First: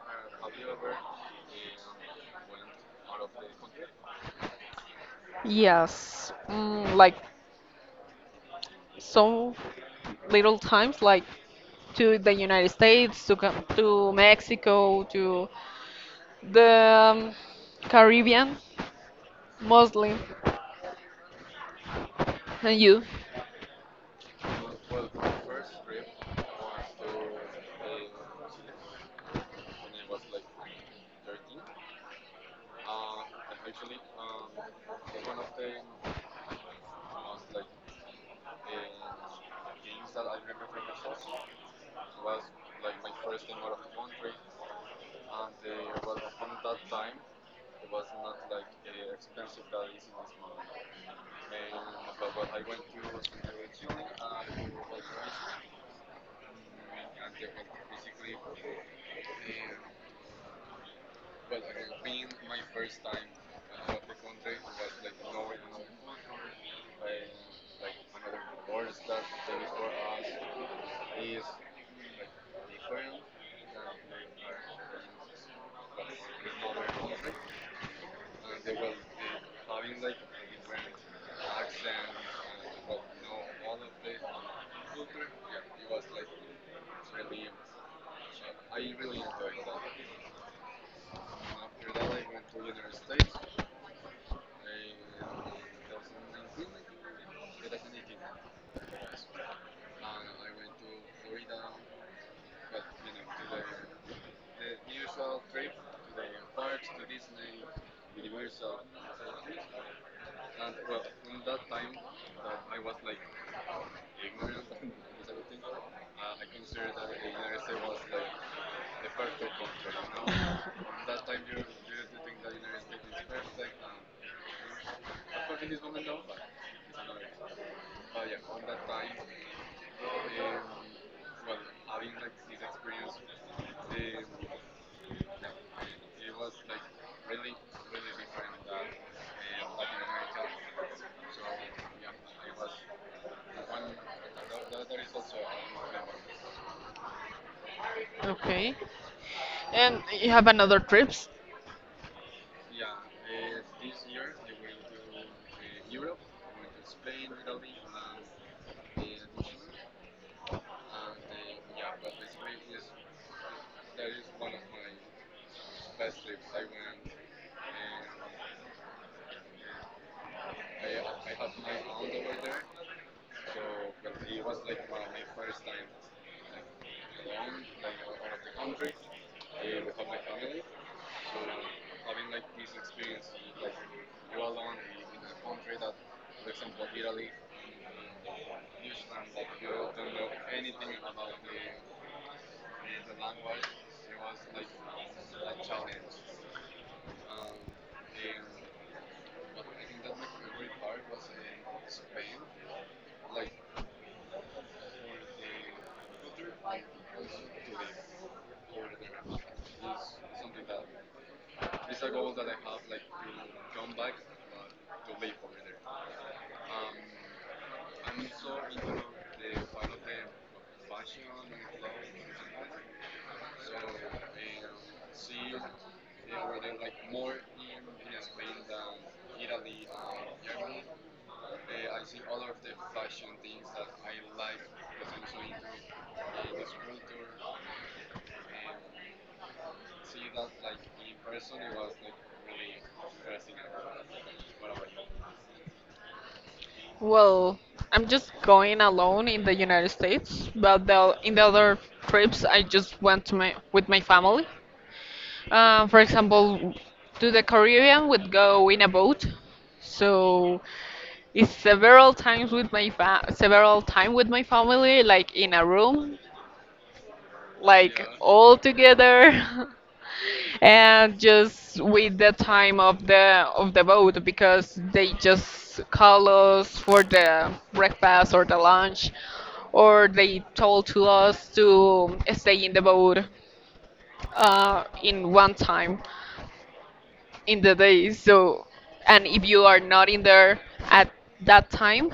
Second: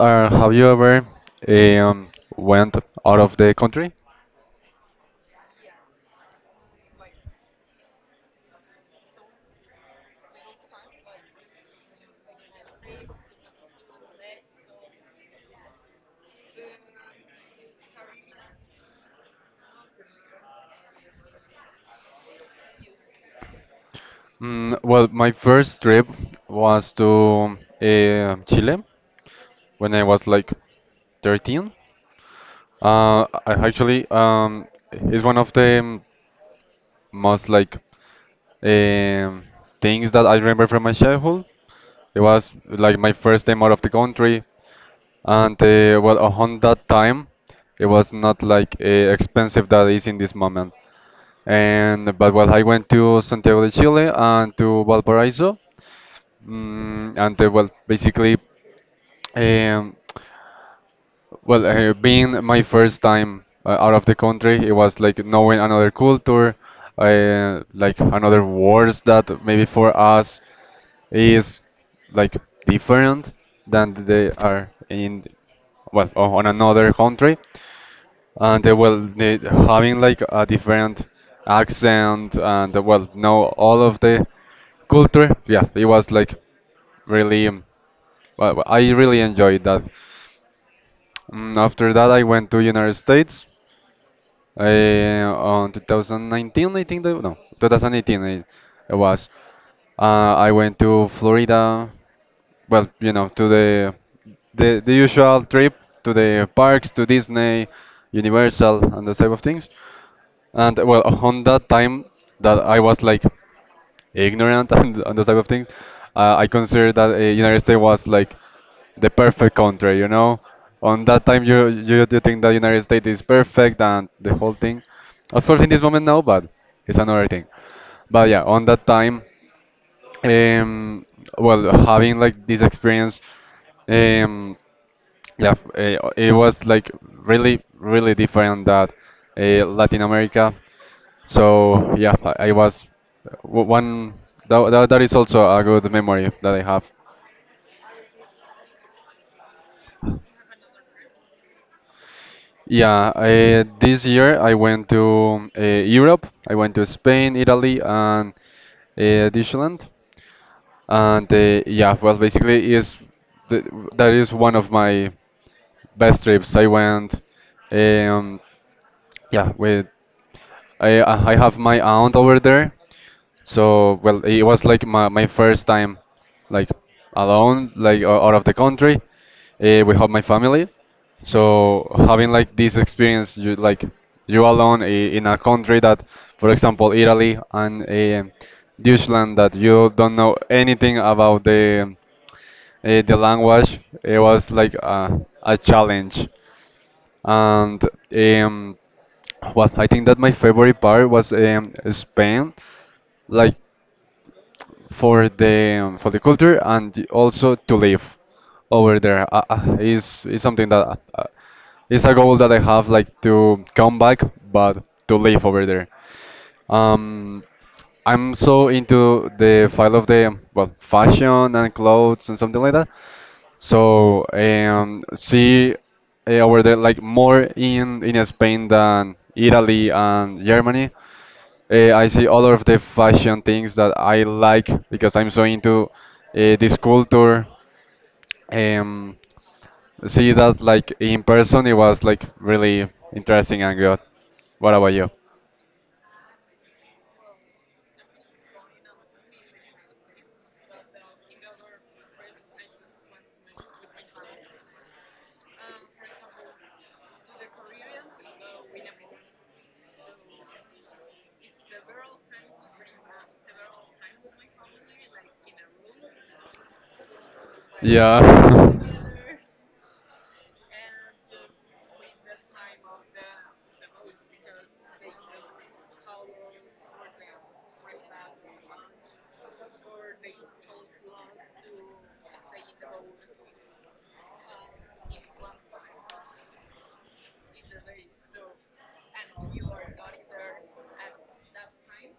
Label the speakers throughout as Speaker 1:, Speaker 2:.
Speaker 1: Have you ever um, went out of the country?
Speaker 2: Yes, like so little times, like to the United States, to Mexico, to the Caribbean, mostly. And you?
Speaker 1: Well, my first trip was to Chile when I was like 13. I actually It's one of the most like um, things that I remember from my childhood. It was like my first time out of the country, and well, on that time, it was not like expensive that is in this moment. And but well, I went to Santiago de Chile and to Valparaiso, and well, basically, um, being my first time out of the country, it was like knowing another culture, like another words that maybe for us is like different than they are in on another country, and they will need having like a different accent, and they will know all of the culture. Yeah, it was like really, I really enjoyed that. After that, I went to United States on 2019, I think, that, no, 2018 it was. I went to Florida, well, you know, to the usual trip to the parks, to Disney, Universal, and those type of things. And well, on that time that I was like ignorant and on those type of things, I considered that United States was like the perfect country, you know. On that time, you think that United States is perfect and the whole thing. Of course, in this moment now, but it's another thing. But yeah, on that time, um, well, having like this experience, um, yeah, it was like really, really different that Latin America. So yeah, I was one. That is also a good memory that I have.
Speaker 2: Okay. And you have another trips?
Speaker 1: Yeah, I, this year I went to Europe. I went to Spain, Italy, and Deutschland. And well, basically is th that is one of my best trips. I went, um, yeah, with. I have my aunt over there, so well it was like my first time, like alone, like out of the country, without my family. So having like this experience, you like you alone in a country that, for example, Italy and Deutschland, that you don't know anything about the language, it was like a challenge, and um, well, I think that my favorite part was Spain, like for the culture, and also to live over there is something that is a goal that I have, like to come back, but to live over there. Um, I'm so into the file of the well fashion and clothes and something like that. So see over there like more in Spain than Italy and Germany. I see all of the fashion things that I like because I'm so into this culture. Um, See that like in person, it was like really interesting and good. What about you?
Speaker 2: Well, I'm just going alone in the United States, but in the other trips I just went to my with my family. For example, to the Caribbean we would go in a boat. So it's several times with my fa several time with my family, like in a room, like all
Speaker 1: Yeah.
Speaker 2: together. And just with the time of the boat, because they just call us for the breakfast or the lunch, or they told to us to stay in the boat, in one time in the day. So, and if you are not in there at that time,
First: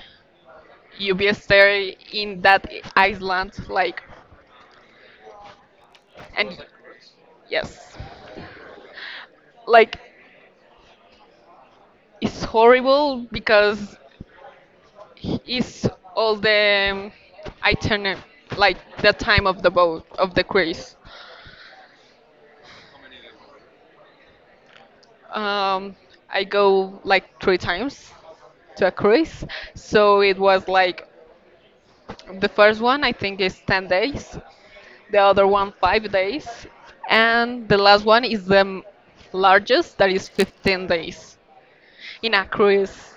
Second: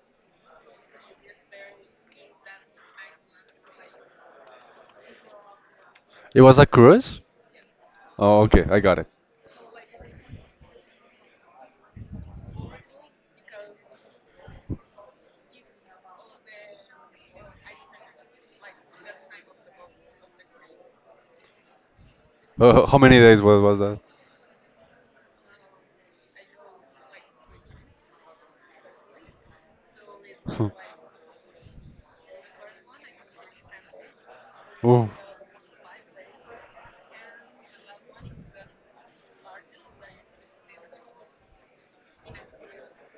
Speaker 2: you be stay in that island, like.
Speaker 1: It was
Speaker 2: And
Speaker 1: a cruise?
Speaker 2: yes,
Speaker 1: Oh, okay, I got it.
Speaker 2: like, it's horrible because is all the itinerary, like the time of the boat of the cruise.
Speaker 1: How many days was that?
Speaker 2: um, I go like three times to a cruise, so it was like, the first one I think is 10 days,
Speaker 1: Oh.
Speaker 2: the other one 5 days, and the last one is largest, that is 15 days in a cruise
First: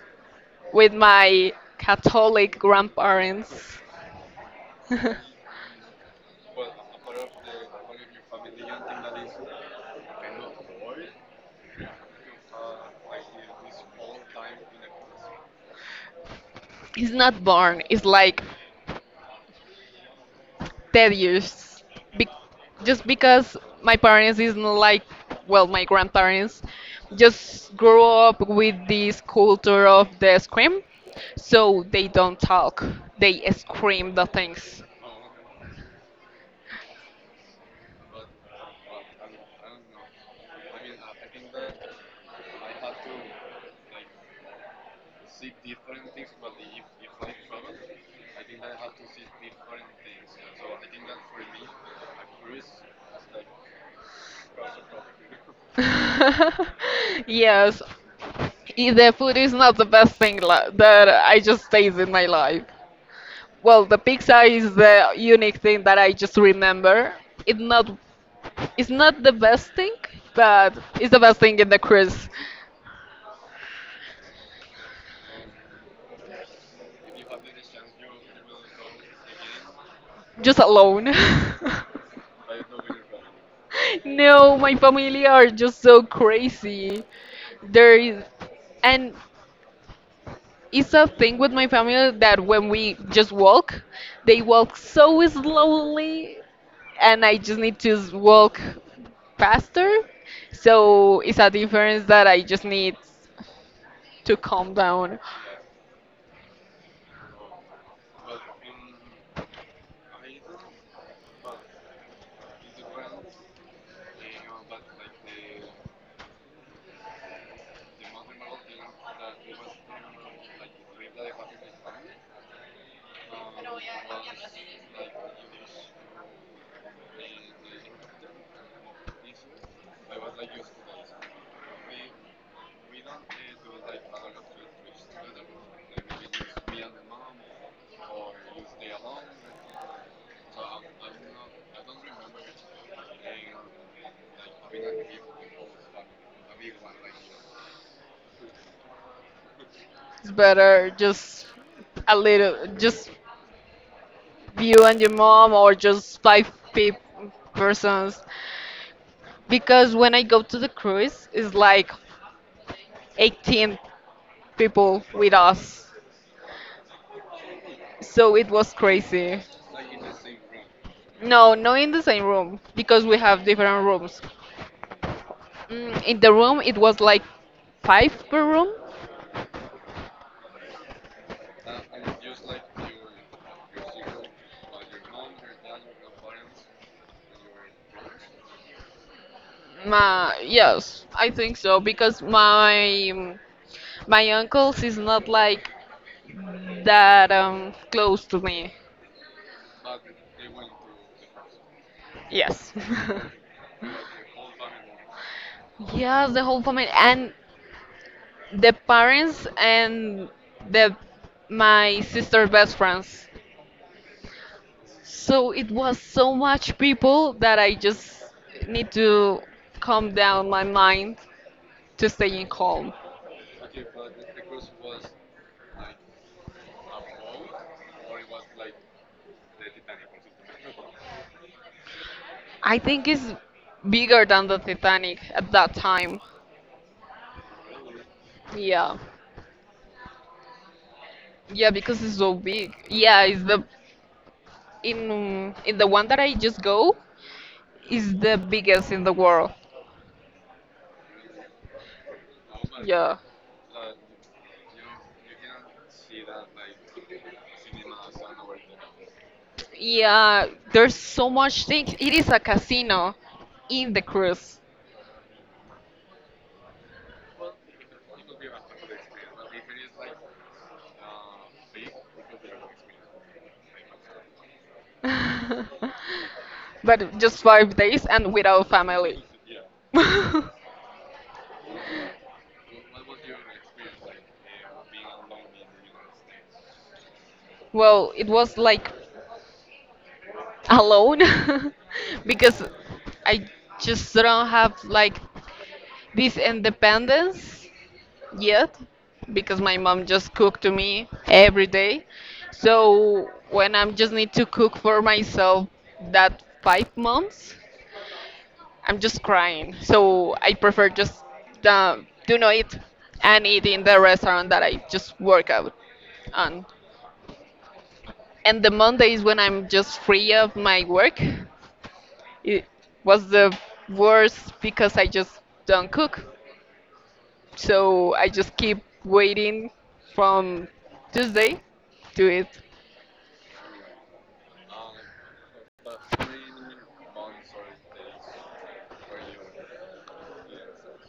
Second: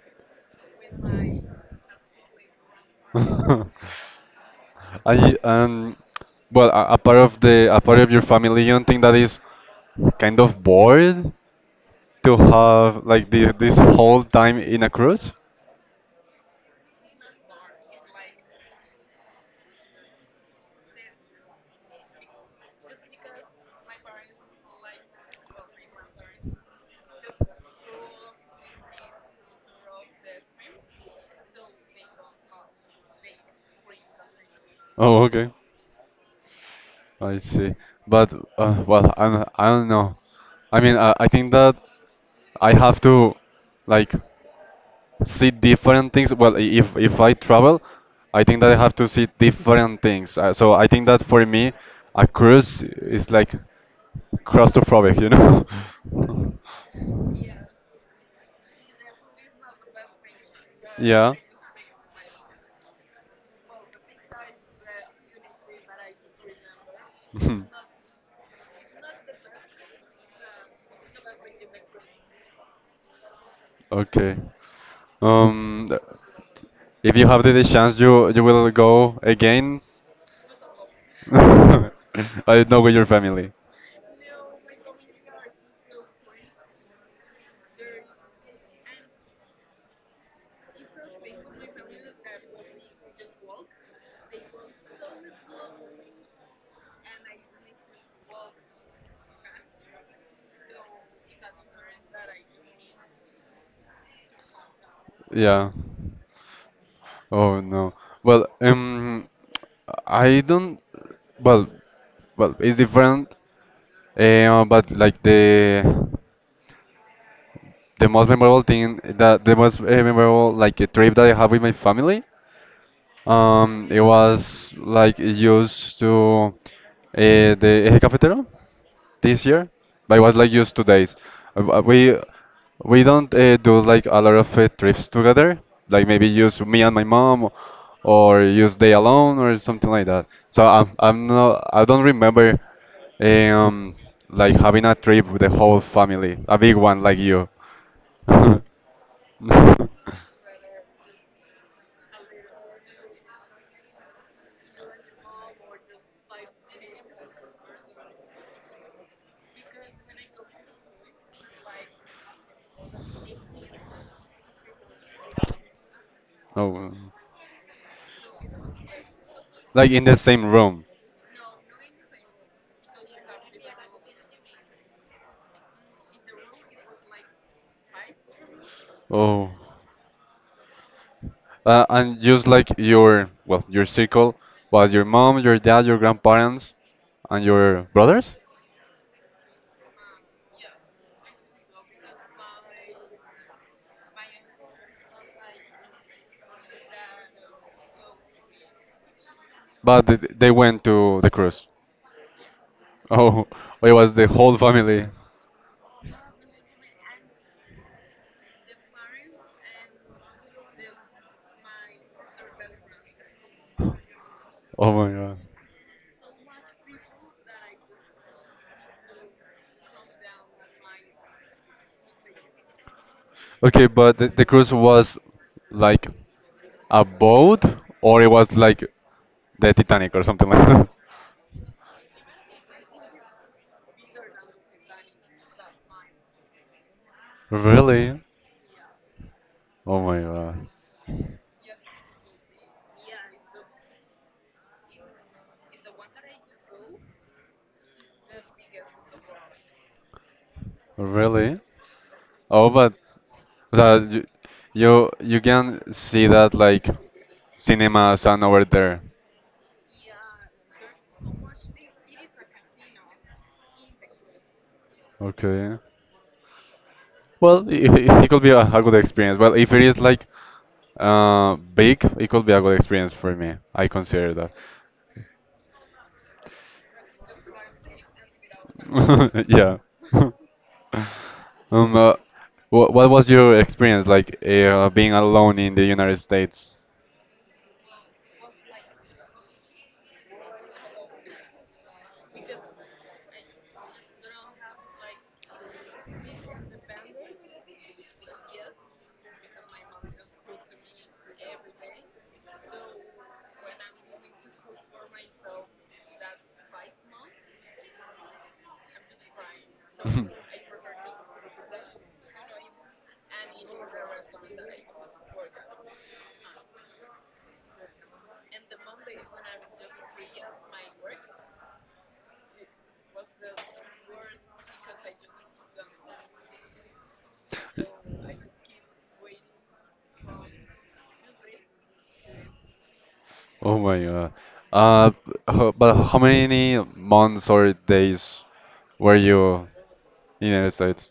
Speaker 2: with my Catholic grandparents. It's
Speaker 1: I, um, well, a part of the a part of your family, you don't think that is kind of bored to have like this whole time in a cruise?
Speaker 2: not born, it's like tedious, be- just because my parents is not like, well, my grandparents just grew up with this culture of the scream. So they don't talk, they scream the things.
Speaker 1: Oh, okay. I see. But well, I don't know. I mean, I think that I have to like see different things. Well, if I travel, I think that I have to see different things. So I think that for me, a cruise is like claustrophobic, you know?
Speaker 2: Yes, the food is not the best thing that
Speaker 1: Yeah.
Speaker 2: I just taste in my life. Well, the pizza is the unique thing that I just remember. it not it's not the best thing, but it's the best thing in the cruise.
Speaker 1: Okay. Um, th- if you have the chance, you will go again.
Speaker 2: Just alone.
Speaker 1: I don't know, with your family.
Speaker 2: No, my family are just so crazy. There is, and it's a thing with my family that when we just walk, they walk so slowly, and I just need to walk faster. So it's a difference that I just need to calm down.
Speaker 1: Yeah. Oh no. Well, I don't. Well, well, it's different. But like the most memorable thing, that the most memorable like a trip that I have with my family. It was like used to the Eje Cafetero this year, but it was like just 2 days. Uh, uh, We we don't do like a lot of trips together, like maybe just me and my mom, or just they alone or something like that. So I don't remember um like having a trip with the whole family, a big one like you.
Speaker 2: It's better just a little, just you and your mom, or just five persons. Because when I go to the cruise, it's like 18 people with us.
Speaker 1: No,
Speaker 2: So it was crazy.
Speaker 1: like in the same room.
Speaker 2: No, not in the same room because we have different rooms. In the room, it was like five per room.
Speaker 1: Oh. And just like your, well, your circle was your mom, your dad, your grandparents, and your brothers,
Speaker 2: Yes, I think so because my uncles is not like that close to me.
Speaker 1: but they went to the cruise.
Speaker 2: Yes.
Speaker 1: Oh, it was the whole family.
Speaker 2: Yes, the whole family, and the parents and the my sister best friends.
Speaker 1: Oh my God.
Speaker 2: So it was so much people that I just need to calm down my mind to staying calm.
Speaker 1: Okay, but the cruise was like a boat, or it was like the Titanic or something like that?
Speaker 2: I think it's bigger than the Titanic at that time.
Speaker 1: Really?
Speaker 2: Yeah.
Speaker 1: Oh my God.
Speaker 2: Yeah, because it's so big. Yeah, it's the in the one that I just go is the biggest in the world.
Speaker 1: Really? Oh, but
Speaker 2: Yeah.
Speaker 1: uh, you, you you can see that like cinemas and over there.
Speaker 2: Yeah, there's so much things. It is a casino in the cruise.
Speaker 1: Okay. Well, it could be a good experience. Well, if it is like big, it could be a good experience for me. I consider that.
Speaker 2: But just 5 days and without family.
Speaker 1: Yeah. Um, uh, what what was your experience like being alone in the United States? Because
Speaker 2: Well, it was like alone because
Speaker 1: I
Speaker 2: I
Speaker 1: just
Speaker 2: just
Speaker 1: don't
Speaker 2: don't
Speaker 1: have
Speaker 2: have
Speaker 1: like
Speaker 2: like
Speaker 1: to be
Speaker 2: this
Speaker 1: independent.
Speaker 2: independence
Speaker 1: Yes,
Speaker 2: yet
Speaker 1: because
Speaker 2: because
Speaker 1: my
Speaker 2: my
Speaker 1: mom
Speaker 2: mom
Speaker 1: just
Speaker 2: just
Speaker 1: cooks
Speaker 2: cooked
Speaker 1: for
Speaker 2: to
Speaker 1: me
Speaker 2: me
Speaker 1: every
Speaker 2: every
Speaker 1: day.
Speaker 2: day.
Speaker 1: So
Speaker 2: So
Speaker 1: when
Speaker 2: when
Speaker 1: I'm
Speaker 2: I'm just
Speaker 1: going
Speaker 2: need
Speaker 1: to
Speaker 2: to
Speaker 1: cook
Speaker 2: cook
Speaker 1: for
Speaker 2: for
Speaker 1: myself,
Speaker 2: myself
Speaker 1: that
Speaker 2: that
Speaker 1: fight,
Speaker 2: five
Speaker 1: mom,
Speaker 2: months,
Speaker 1: I'm
Speaker 2: I'm
Speaker 1: just
Speaker 2: just
Speaker 1: crying.
Speaker 2: crying.
Speaker 1: So
Speaker 2: So
Speaker 1: I
Speaker 2: I
Speaker 1: prefer
Speaker 2: prefer
Speaker 1: just
Speaker 2: just
Speaker 1: the you
Speaker 2: do not eat
Speaker 1: know, and
Speaker 2: and
Speaker 1: in
Speaker 2: eat in
Speaker 1: the
Speaker 2: the
Speaker 1: restaurant
Speaker 2: restaurant
Speaker 1: that
Speaker 2: that
Speaker 1: I
Speaker 2: I just
Speaker 1: work
Speaker 2: work
Speaker 1: at.
Speaker 2: out on. And the Mondays when I'm just free of my work, it was the worst because I just don't cook. So I just keep waiting from Tuesday to it
Speaker 1: Oh my God. Uh, but how many months or days were you in the United States?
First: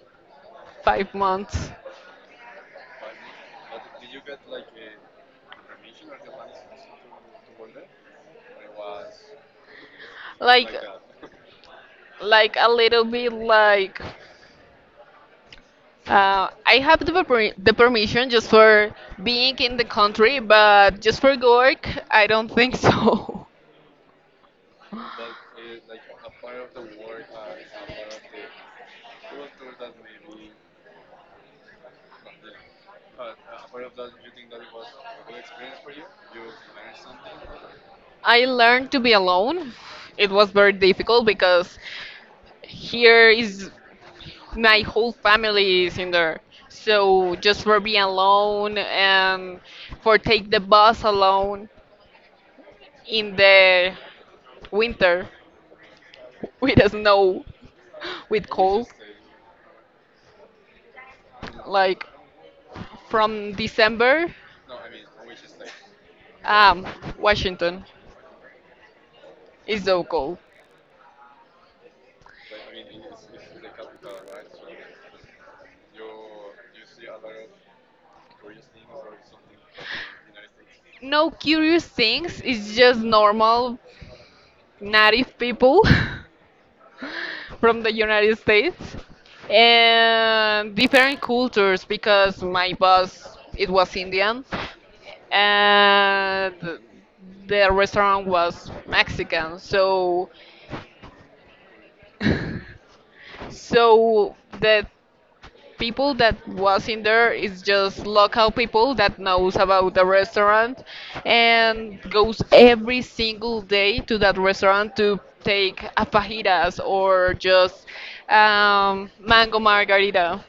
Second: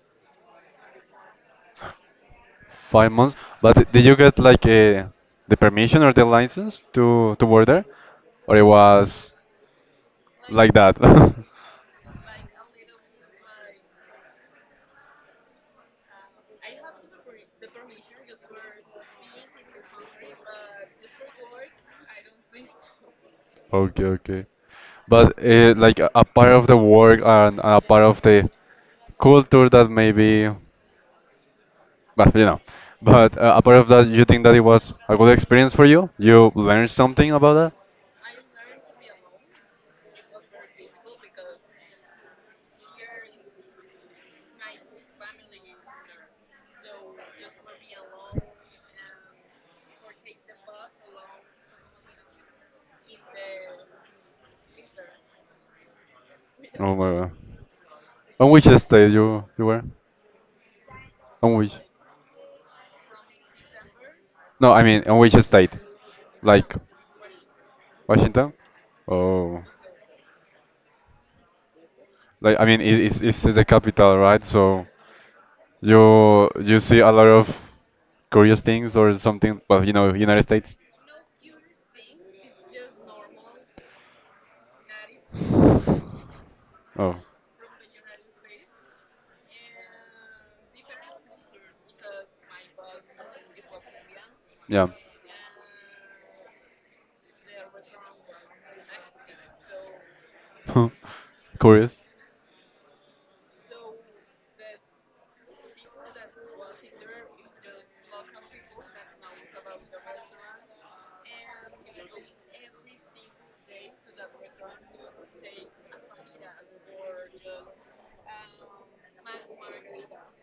Speaker 2: 5 months.
Speaker 1: 5 months. But did you get like a the permission or the license to work there, or it was
Speaker 2: Like
Speaker 1: like that?
Speaker 2: like a little bit like. I have the permission just for being in the country, but just for work, I don't think so.
Speaker 1: Okay, okay. But like a part of the work and a part of the culture that maybe, but you know, but a part of that, you think that it was a good experience for you? You learned something about that?
Speaker 2: I learned to be alone. It was very difficult because here is my whole family is in there. So just for being alone and for take the bus alone in the winter with the
Speaker 1: Oh my God.
Speaker 2: snow, with
Speaker 1: On which
Speaker 2: cold,
Speaker 1: state you you were? On which?
Speaker 2: like from December,
Speaker 1: No, I mean on which state? Like
Speaker 2: um, Washington.
Speaker 1: Washington? Oh,
Speaker 2: It's so cool.
Speaker 1: like I mean it's the capital, right? So you see a lot of curious things or something. Well, you know, United States.
Speaker 2: No curious things. It's just normal native people
Speaker 1: Oh,
Speaker 2: from the United States and different cultures because my boss it was Indian
Speaker 1: yeah.
Speaker 2: and the restaurant was Mexican. So
Speaker 1: Curious.
Speaker 2: so the people that was in there is just local people that knows about the restaurant and goes every single day to that restaurant to take a fajitas or just mango margarita.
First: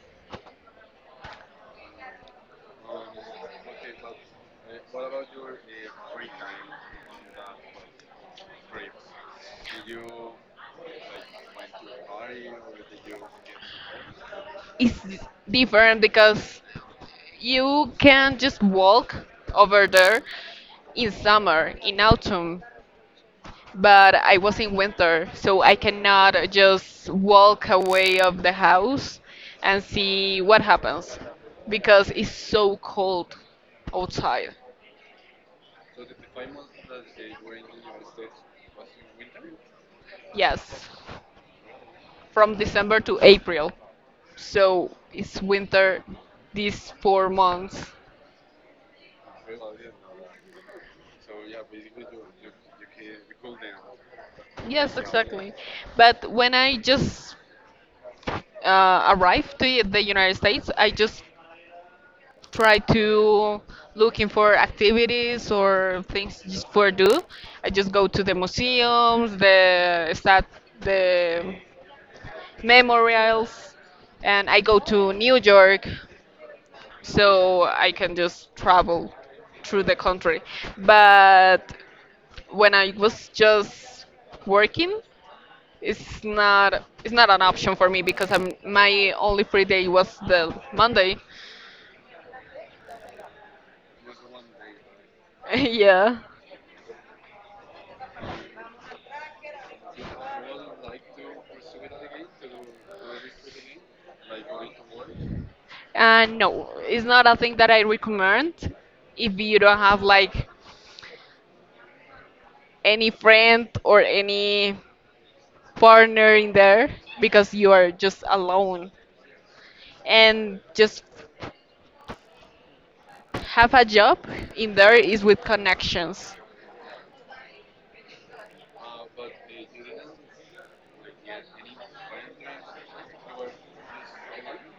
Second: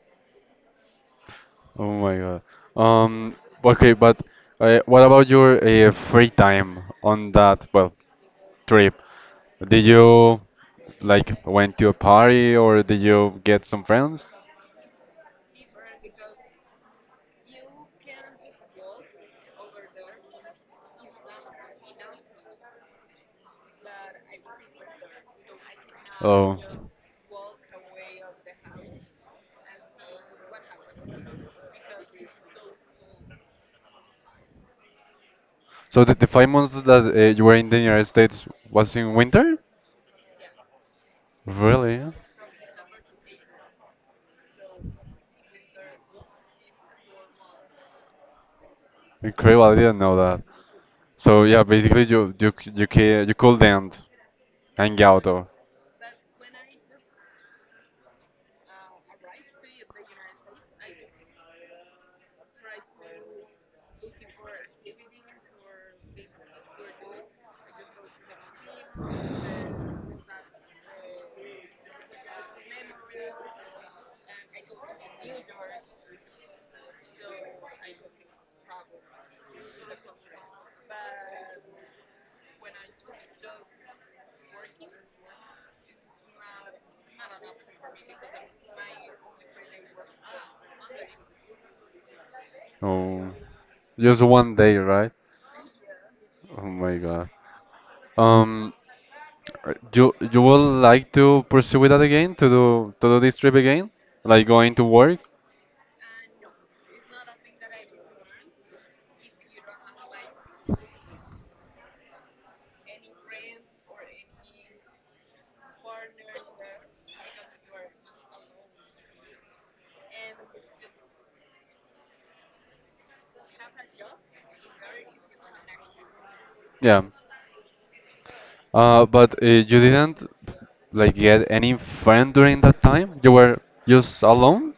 Speaker 1: Oh my God. Um, okay, but what about your free time on that, well, trip? Did you like went to a party or did you get some friends?
Speaker 2: It's different because you can just walk over there in summer, in autumn, but I was in winter, so I cannot
Speaker 1: Oh.
Speaker 2: just walk away of the house and see what happens because it's so cold outside.
Speaker 1: So the 5 months that you were in the United States was in winter?
Speaker 2: Yes,
Speaker 1: Really?
Speaker 2: from December to April. So it's winter these 4 months.
Speaker 1: Incredible! I didn't know that. So yeah, basically you you c- you ca- you couldn't
Speaker 2: Yes,
Speaker 1: hang out or
Speaker 2: exactly. But when I just arrived to the United States, I just try to looking for activities or things just for do. I just go to the museums, the memorials, and I go to New York so I can just travel through the country. But when I was just working, it's not an option for me because my only free day was the Monday.
Speaker 1: oh, just one day, right?
Speaker 2: Yeah.
Speaker 1: Oh my God. Um, you you would like to pursue with that again to do this trip again, like going to work?
Speaker 2: And no, it's not a thing that I recommend if you don't have like any friend or any partner in there because you are just alone. And just have a job in there is with connections.
Speaker 1: Yeah. But you didn't like get any friend during that time. You were just alone.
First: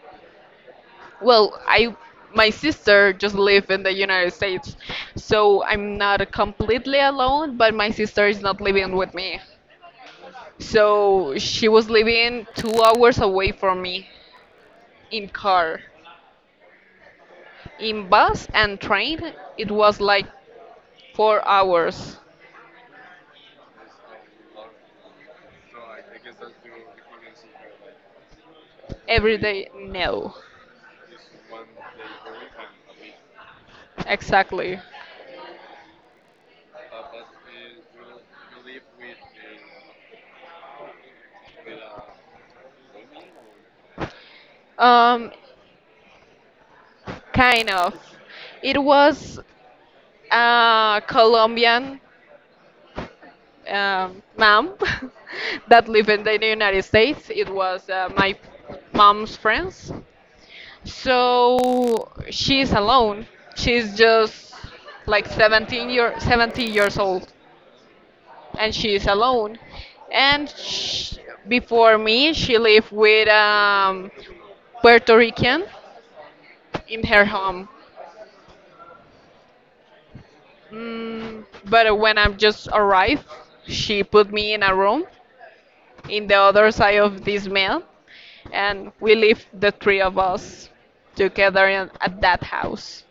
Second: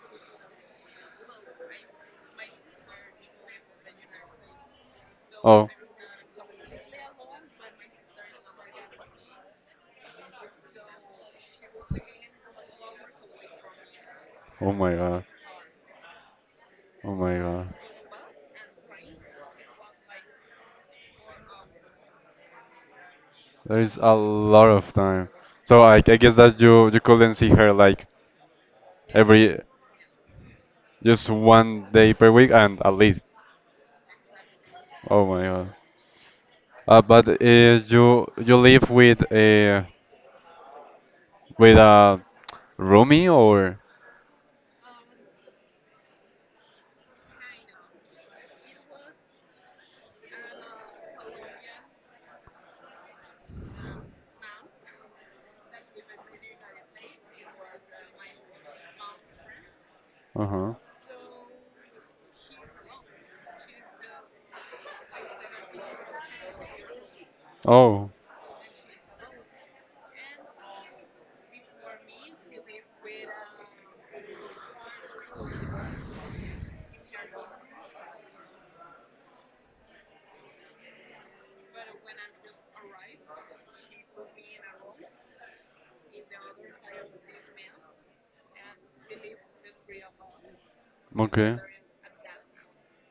Speaker 2: Well, I my sister just live in the United States, so
Speaker 1: Oh,
Speaker 2: I'm not completely alone, but my sister is not living with me. So she was living 2 hours away from me
Speaker 1: oh my God,
Speaker 2: in car.
Speaker 1: oh my God.
Speaker 2: In bus and train, it was like 4 hours
Speaker 1: There is a lot of time. So I guess that you couldn't see her like
Speaker 2: every
Speaker 1: every,
Speaker 2: day. No,
Speaker 1: just one day per week, and at least.
Speaker 2: exactly.
Speaker 1: Oh my God. But you you live with a roomie or?
Speaker 2: Um, Kind of. It was a Colombian mom that lived in the United States. It was my mom's friends.
Speaker 1: Uh-huh.
Speaker 2: So she's alone. She's just like 17 year 70 years old.
Speaker 1: Oh,
Speaker 2: And she is alone. And sh before me, she lived with Puerto Rican in her home. But when I just arrived, she put me in a room in the other side of this mail, and we lived the three of us
Speaker 1: okay.
Speaker 2: together at that house.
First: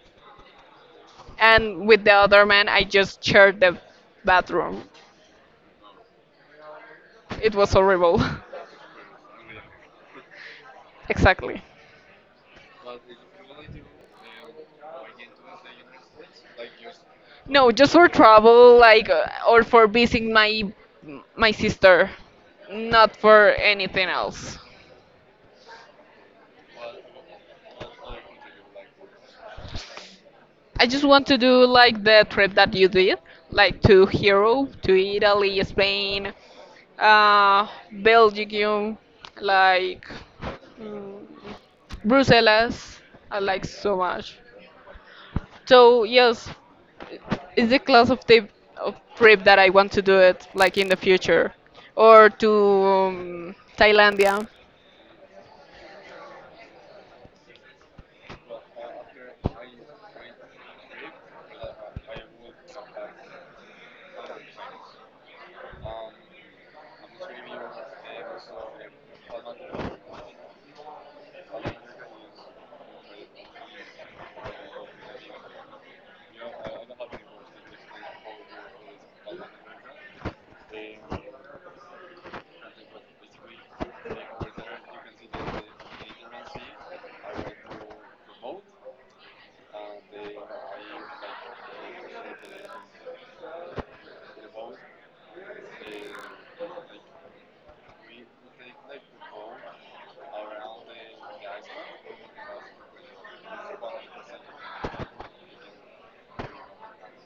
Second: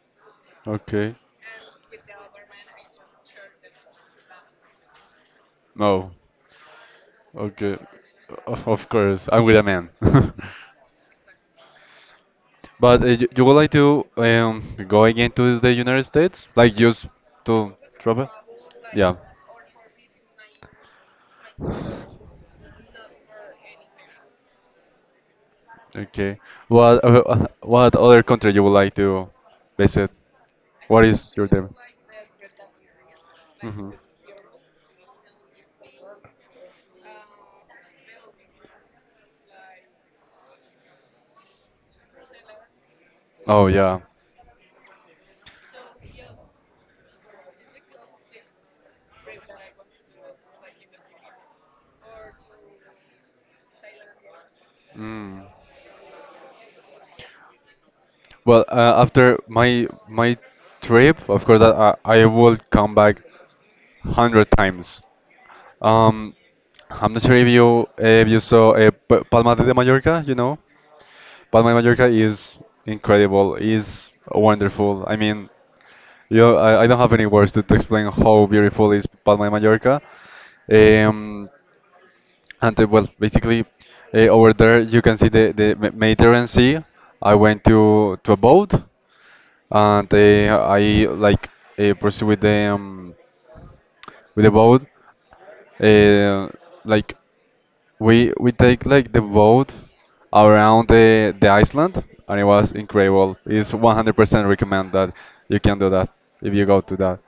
Speaker 1: Okay.
Speaker 2: And with the other man, I just shared the bathroom.
Speaker 1: No.
Speaker 2: It was
Speaker 1: Okay.
Speaker 2: horrible.
Speaker 1: Of course, I'm with a man.
Speaker 2: Exactly.
Speaker 1: But you would like to go again to the United States? Like just to
Speaker 2: No, just for
Speaker 1: travel?
Speaker 2: travel, like,
Speaker 1: Yeah.
Speaker 2: or for visiting my sister, not for anything else.
Speaker 1: Okay. What what other country you would like to visit?
Speaker 2: I
Speaker 1: What
Speaker 2: just want
Speaker 1: is
Speaker 2: to
Speaker 1: your
Speaker 2: do
Speaker 1: dream?
Speaker 2: like the trip that you did, like
Speaker 1: Mhm.
Speaker 2: to Hero, to Italy, Spain, Belgium, like mm, Brussels. I like
Speaker 1: Oh
Speaker 2: so
Speaker 1: yeah.
Speaker 2: much. So yes, it's the class of the of trip that I want to do it like in the future, or to Thailandia.
Speaker 1: Mm. Well, after my trip, of course, I will come back 100 times. Um, I'm not sure if you saw Palma de Mallorca. You know, Palma de Mallorca is incredible. Is wonderful. I mean, you know, I don't have any words to explain how beautiful is Palma de Mallorca. Um, and well, basically, over there you can see the Mediterranean Sea. I went to a boat, and I like proceed with the boat. Uh, like we take like the boat around the island, and it was incredible. It's 100% recommend that you can do that if you go to that.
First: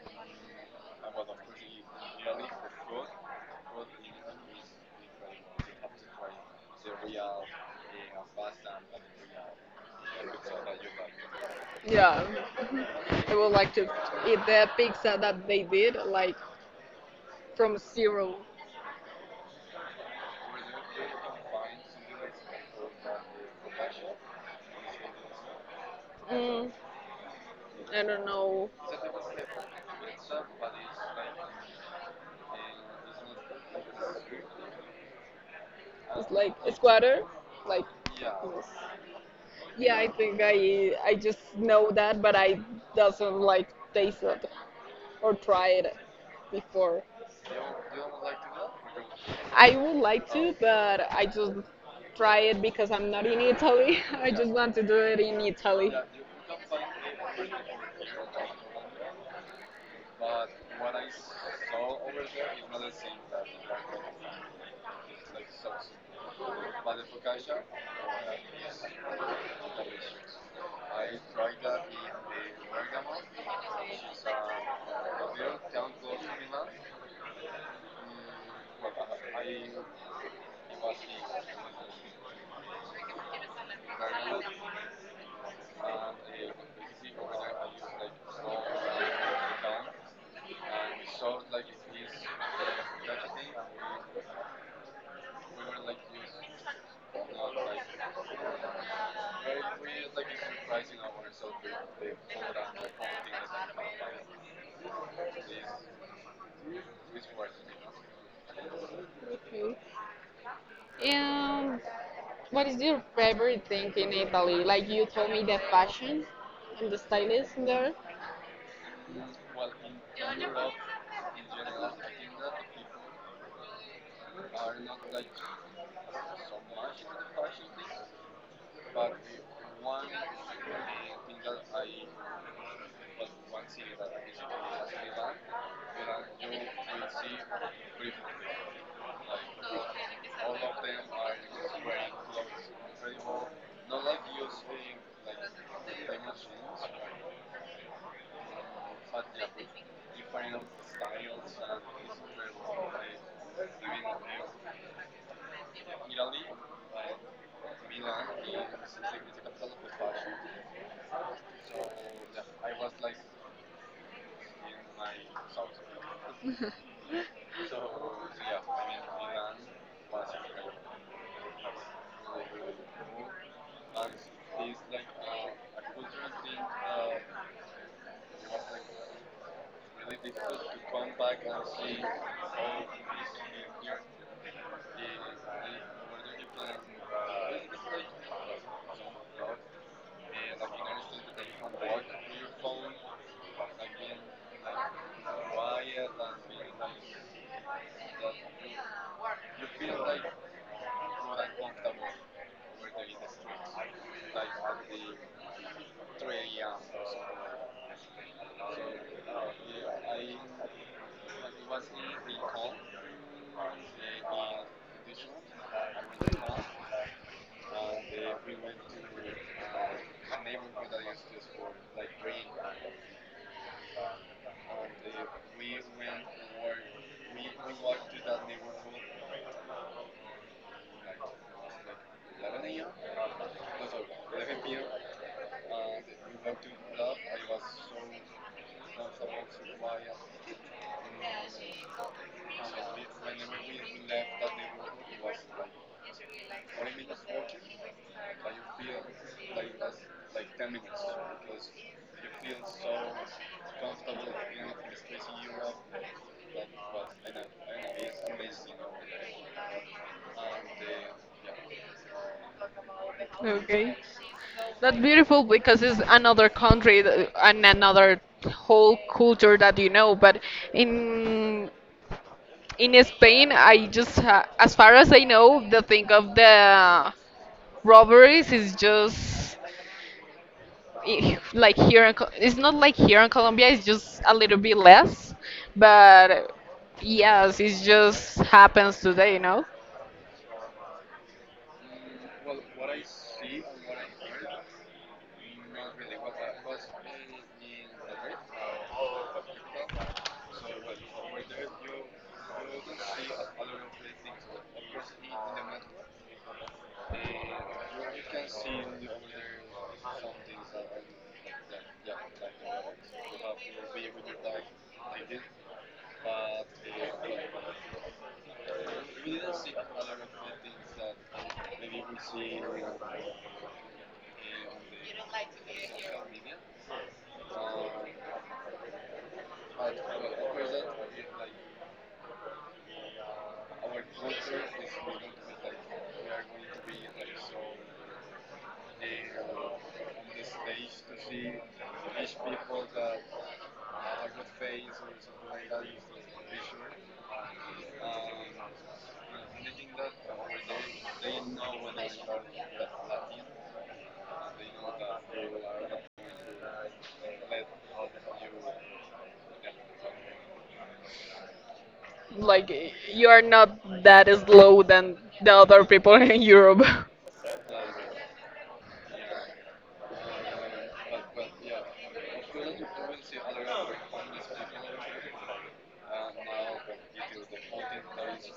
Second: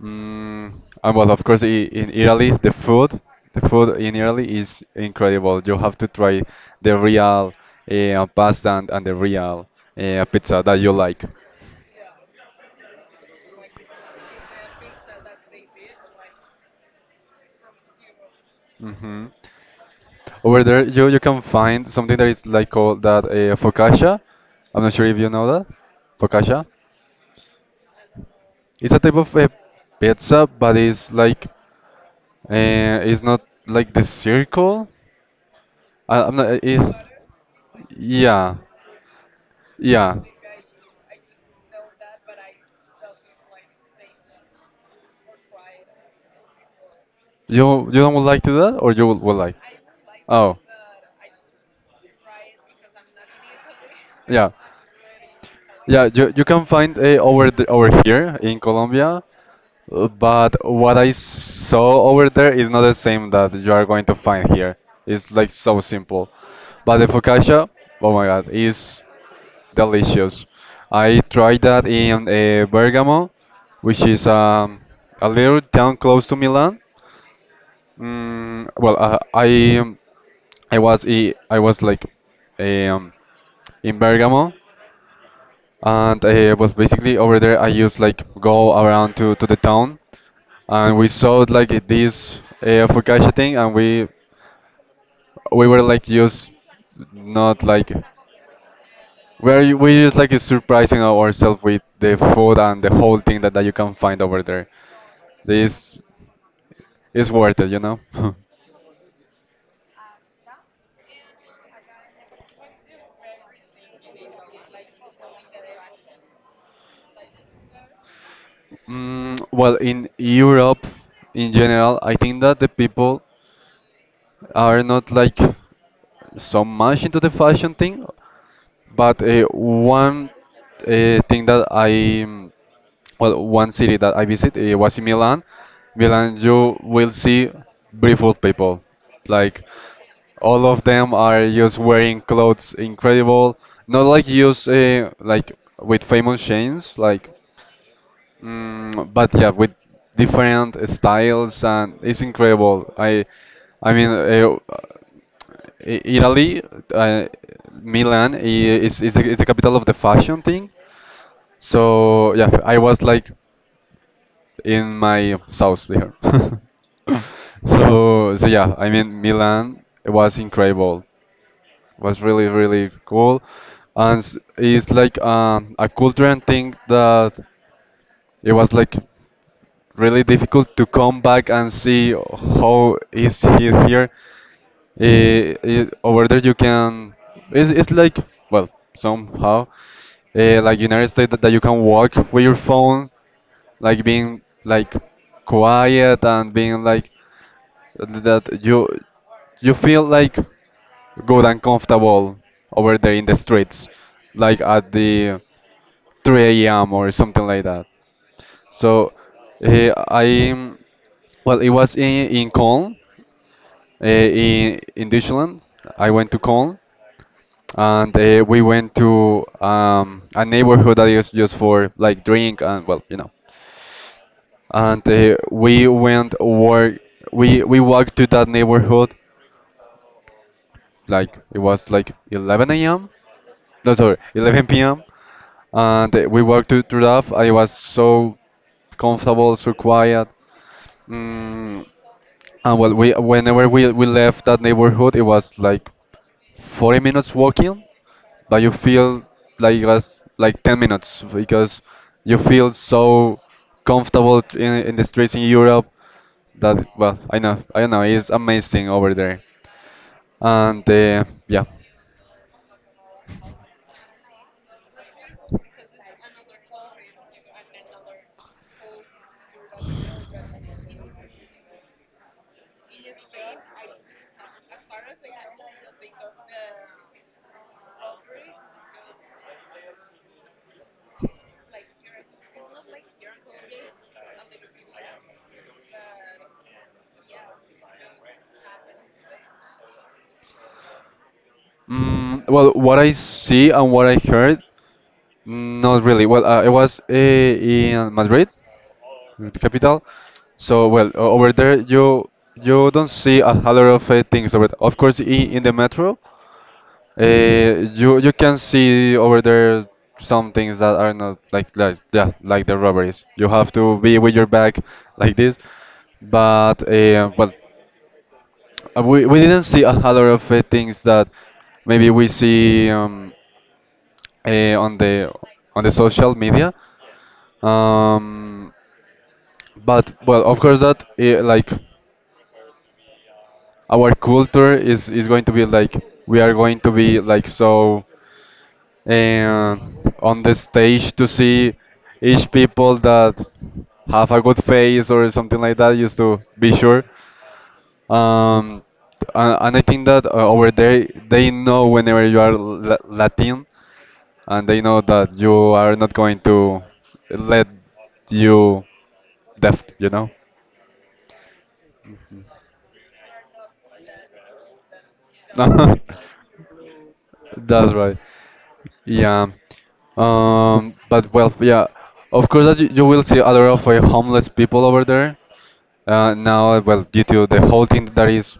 Speaker 1: Mm, and well, of course, in Italy, the food in Italy is incredible. You have to try the real pasta and the real pizza that you like.
Speaker 2: Yeah, I would like to eat the pizza that they did, like from zero.
Speaker 1: hmm Over there, you can find something that is like called that focaccia. I'm not sure if you know that. Focaccia.
Speaker 2: Mm, I don't know.
Speaker 1: It's a type of pizza, but it's like it's not like the circle. I,
Speaker 2: It's
Speaker 1: I'm not.
Speaker 2: like
Speaker 1: Eh,
Speaker 2: a
Speaker 1: It,
Speaker 2: squatter, like. Yeah.
Speaker 1: Yeah,
Speaker 2: Yeah, I
Speaker 1: yeah.
Speaker 2: think I just know that, but I doesn't like taste it or try it before.
Speaker 1: You don't would like to that, or you would like?
Speaker 2: I would like to,
Speaker 1: Oh,
Speaker 2: but I just try it because I'm not in Italy. I
Speaker 1: yeah.
Speaker 2: just want to do it in Italy.
Speaker 1: Yeah, you can find over the, over here in Colombia, but what I saw over there is not the same that you are going to find here. It's like so simple. But the focaccia, oh my god, is delicious. I tried that in Bergamo, which is a little town close to Milan. Mm, well, uh, I I was like eh, um, in Bergamo and was basically over there. I used like go around to the town, and we saw like this focaccia thing, and we were like just not like where we just like surprising ourselves with the food and the whole thing that, that you can find over there. This is worth it.
Speaker 2: Okay. And what is your favorite thing in Italy? Like you told me the fashion and the stylism there.
Speaker 1: In Europe in general, I think that the people are not like so much into the fashion thing. But one thing that one city that I visit was in Milan. Milan, you will see beautiful people. Like all of them are just wearing clothes incredible. Not like use like with famous chains, like but yeah, with different styles and it's incredible. I mean, uh, Italy, uh, Milan is the capital of the fashion thing. So yeah, I was like in my house there. So yeah, I mean Milan was incredible. Was really really cool, and it's like a cultural thing that it was like really difficult to come back and see how is he here. Over there you can, it's like, well, somehow, like United States that you can walk with your phone, like being like quiet and being like that you feel like good and comfortable over there in the streets, like at the 3 a.m. or something like that. So I well, it was in Cologne, in Deutschland. I went to Cologne, and we went to a neighborhood that is just for like drink and well, you know. And we went walk. We walked to that neighborhood. Like it was like 11 a.m. No, sorry, 11 p.m. And we walked to through that. I was so comfortable, so quiet. Mm, and well, we whenever we left that neighborhood, it was like 40 minutes walking, but you feel like it was like 10 minutes because you feel so comfortable in the streets in Europe that, well, I know, I don't know, it's amazing over there. And yeah.
Speaker 2: Okay. That's beautiful because it's another country and another whole culture that you know. But in in Spain, I just, ha as far as I know, the thing of the robberies is just like here it's not like here in Colombia, it's just a little bit less, but yes, it just happens today, you know.
Speaker 1: What I see and what I heard, not really. Well, I was in Madrid, the capital. So, well, over there you don't see a lot of things over. Of course, in the metro, you can see over there some things that are not like like yeah like the robberies. You have to be with your back like this, but we didn't see a lot of things that maybe we see uh, on the on the social media. Um, but well, of course that like our culture is going to be like we are going to be like so. And on the stage to see each people that have a good face or something like that just to be sure um and I think that over there they know whenever you are latin and they know that you are not going to let you deaf.
Speaker 2: Like you are not that slow than the other people in Europe.
Speaker 1: That's right. Yeah. But well, yeah, of course that you will see a lot of homeless people over there. Well, due to the whole thing that is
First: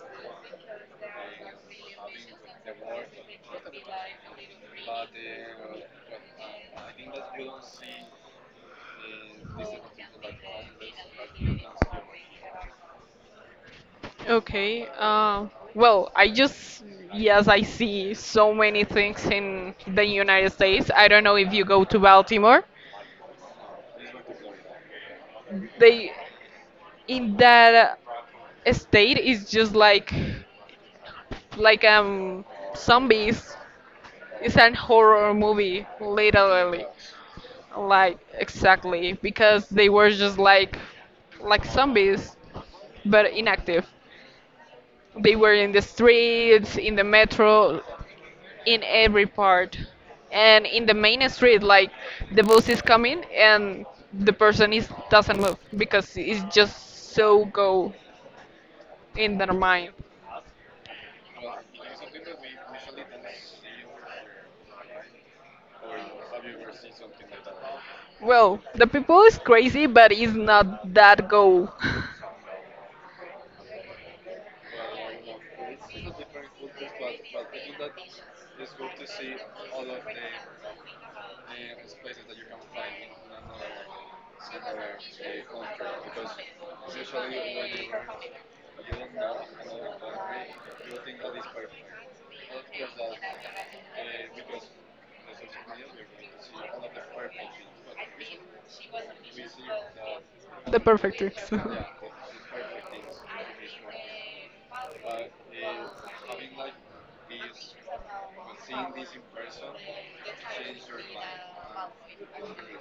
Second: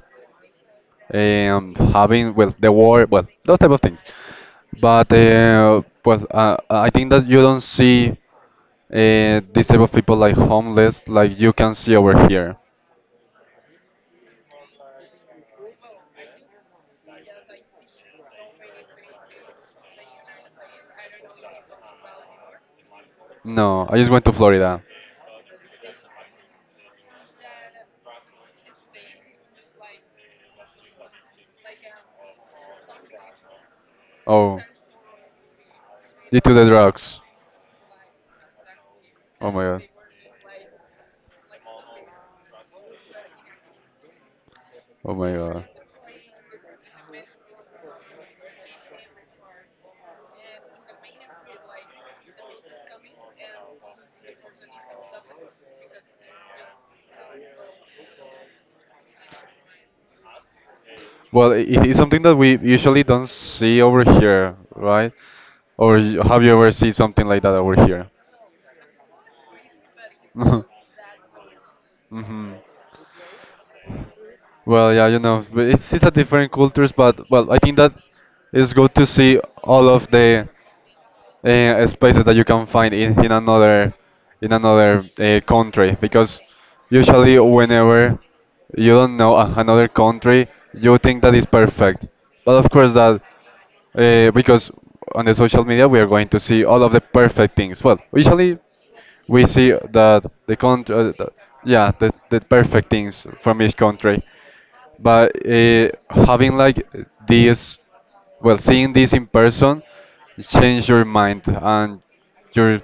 Speaker 1: having, well, the war, well, those type of things. But I think that you don't see these type of people like homeless like you can see over here.
Speaker 2: Okay, well, I just yes, I see so many things in the United States. I don't know if you go to Baltimore.
Speaker 1: No, I just went to Florida.
Speaker 2: They In that state is just like zombies. It's
Speaker 1: Oh,
Speaker 2: an horror movie,
Speaker 1: due to the
Speaker 2: literally.
Speaker 1: drugs.
Speaker 2: Like exactly
Speaker 1: Oh
Speaker 2: because
Speaker 1: my
Speaker 2: they were just like zombies,
Speaker 1: God.
Speaker 2: but inactive.
Speaker 1: Oh my
Speaker 2: They were
Speaker 1: God.
Speaker 2: in the streets, in the metro, in every part. And in the main street, like the bus is coming and the person is doesn't move because it's just so go in their mind.
Speaker 1: Well, it is something that we usually don't see over here, right? Or have you ever seen something like that over here?
Speaker 2: Well, the people is crazy, but it's not that go.
Speaker 1: Hmm. Well, yeah, you know, but it's a different cultures, but well, I think that it's good to see all of the spaces that you can find in another country because usually whenever you don't know another country you think that is perfect but of course that because on the social media we are going to see all of the perfect things well usually we see that the
Speaker 2: The
Speaker 1: country
Speaker 2: perfect things.
Speaker 1: yeah the perfect things from each country but having like this well, seeing this in person change your mind and your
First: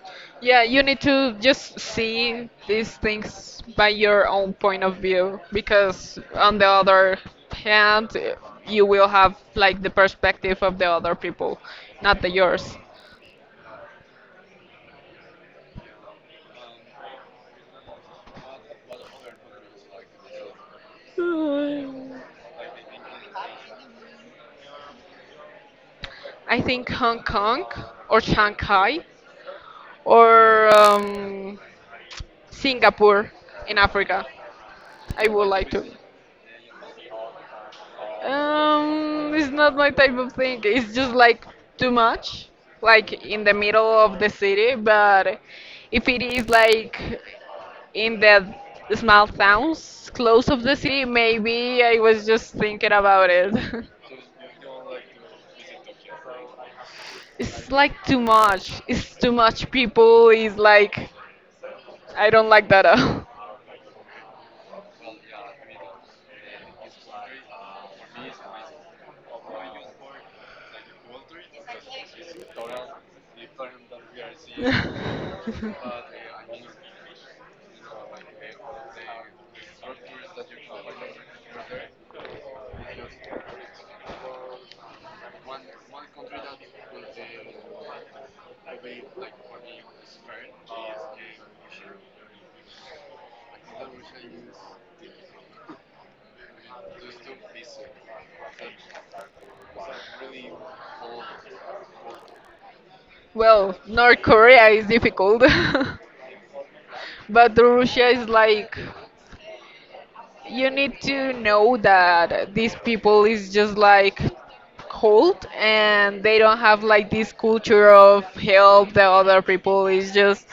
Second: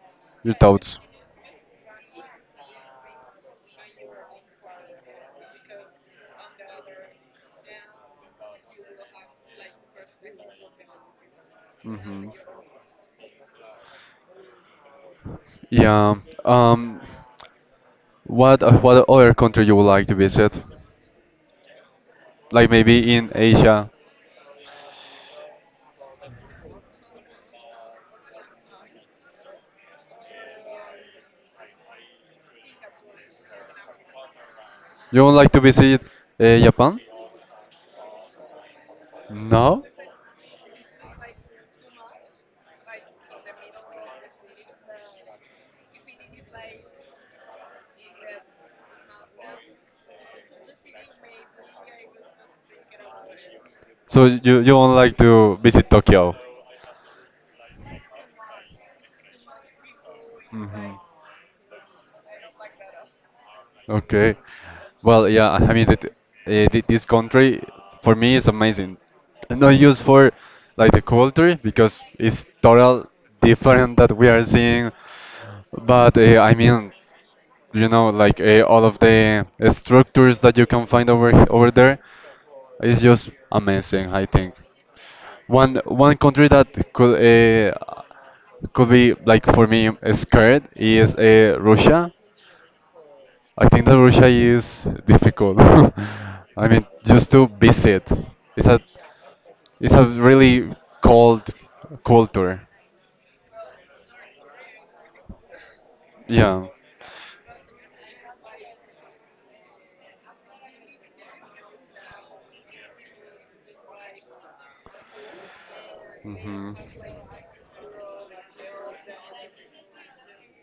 Speaker 1: your
Speaker 2: Yeah, you
Speaker 1: thoughts.
Speaker 2: need to just see these things by your own point of view because on the other hand, you will have like the perspective of the other people, not
Speaker 1: Hmm.
Speaker 2: the yours.
Speaker 1: Yeah. Um, what other country you would like to visit?
Speaker 2: Hmm.
Speaker 1: Like maybe in Asia.
Speaker 2: I think Hong Kong or Shanghai or Singapore, in Africa.
Speaker 1: You
Speaker 2: I
Speaker 1: don't
Speaker 2: would
Speaker 1: like to
Speaker 2: like to.
Speaker 1: visit Japan?
Speaker 2: It's not
Speaker 1: No.
Speaker 2: my type of thing. It's just like too much, like in the middle of the city. But if it is like in the small towns close of the city, maybe I was just thinking about it.
Speaker 1: So you don't like to visit Tokyo?
Speaker 2: It's like too much. It's too much people. It's
Speaker 1: Hmm.
Speaker 2: like, I don't like that at all.
Speaker 1: Okay. Well, yeah, I mean, this country for me is amazing. Not just for like the culture because it's total different that we are
Speaker 2: Seeing.
Speaker 1: seeing, but I mean, you know, like all of the structures that you can find over over there is just amazing. I think one country that could uh, could be like for me scared is Russia. I think that Russia is difficult. I mean, just to visit, it's a it's a really cold culture.
Speaker 2: Well, North Korea is difficult,
Speaker 1: Yeah.
Speaker 2: but Russia is like, you need to know that these people is just like cold, and they don't
Speaker 1: Hmm.
Speaker 2: have like this culture of help the other people. Is just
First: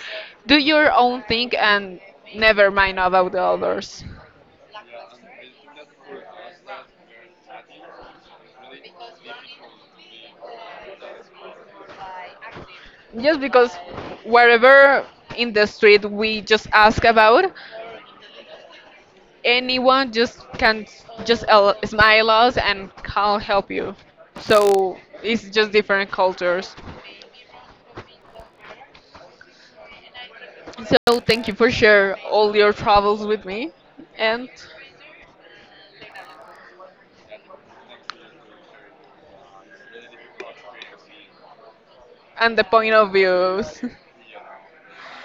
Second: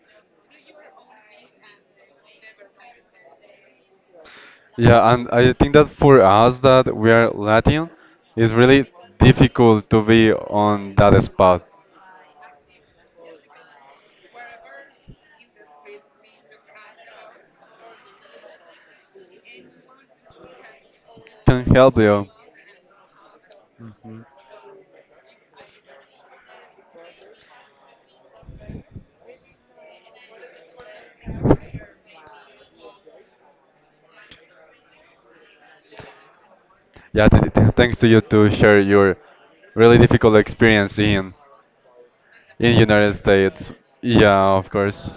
Speaker 2: do your own thing and never mind about the others.
Speaker 1: Yeah, and I think that for us that we are Latin, it's really difficult to be on that spot.
Speaker 2: Just because wherever in the street we just ask about, anyone just can just
Speaker 1: Can help you.
Speaker 2: smile us and can help you. So it's just different cultures. So thank you for share all your travels with me, and
Speaker 1: Yeah, thanks to you to share your really difficult experience
Speaker 2: and the
Speaker 1: in
Speaker 2: point of
Speaker 1: United States.
Speaker 2: views.
Speaker 1: Yeah, of course.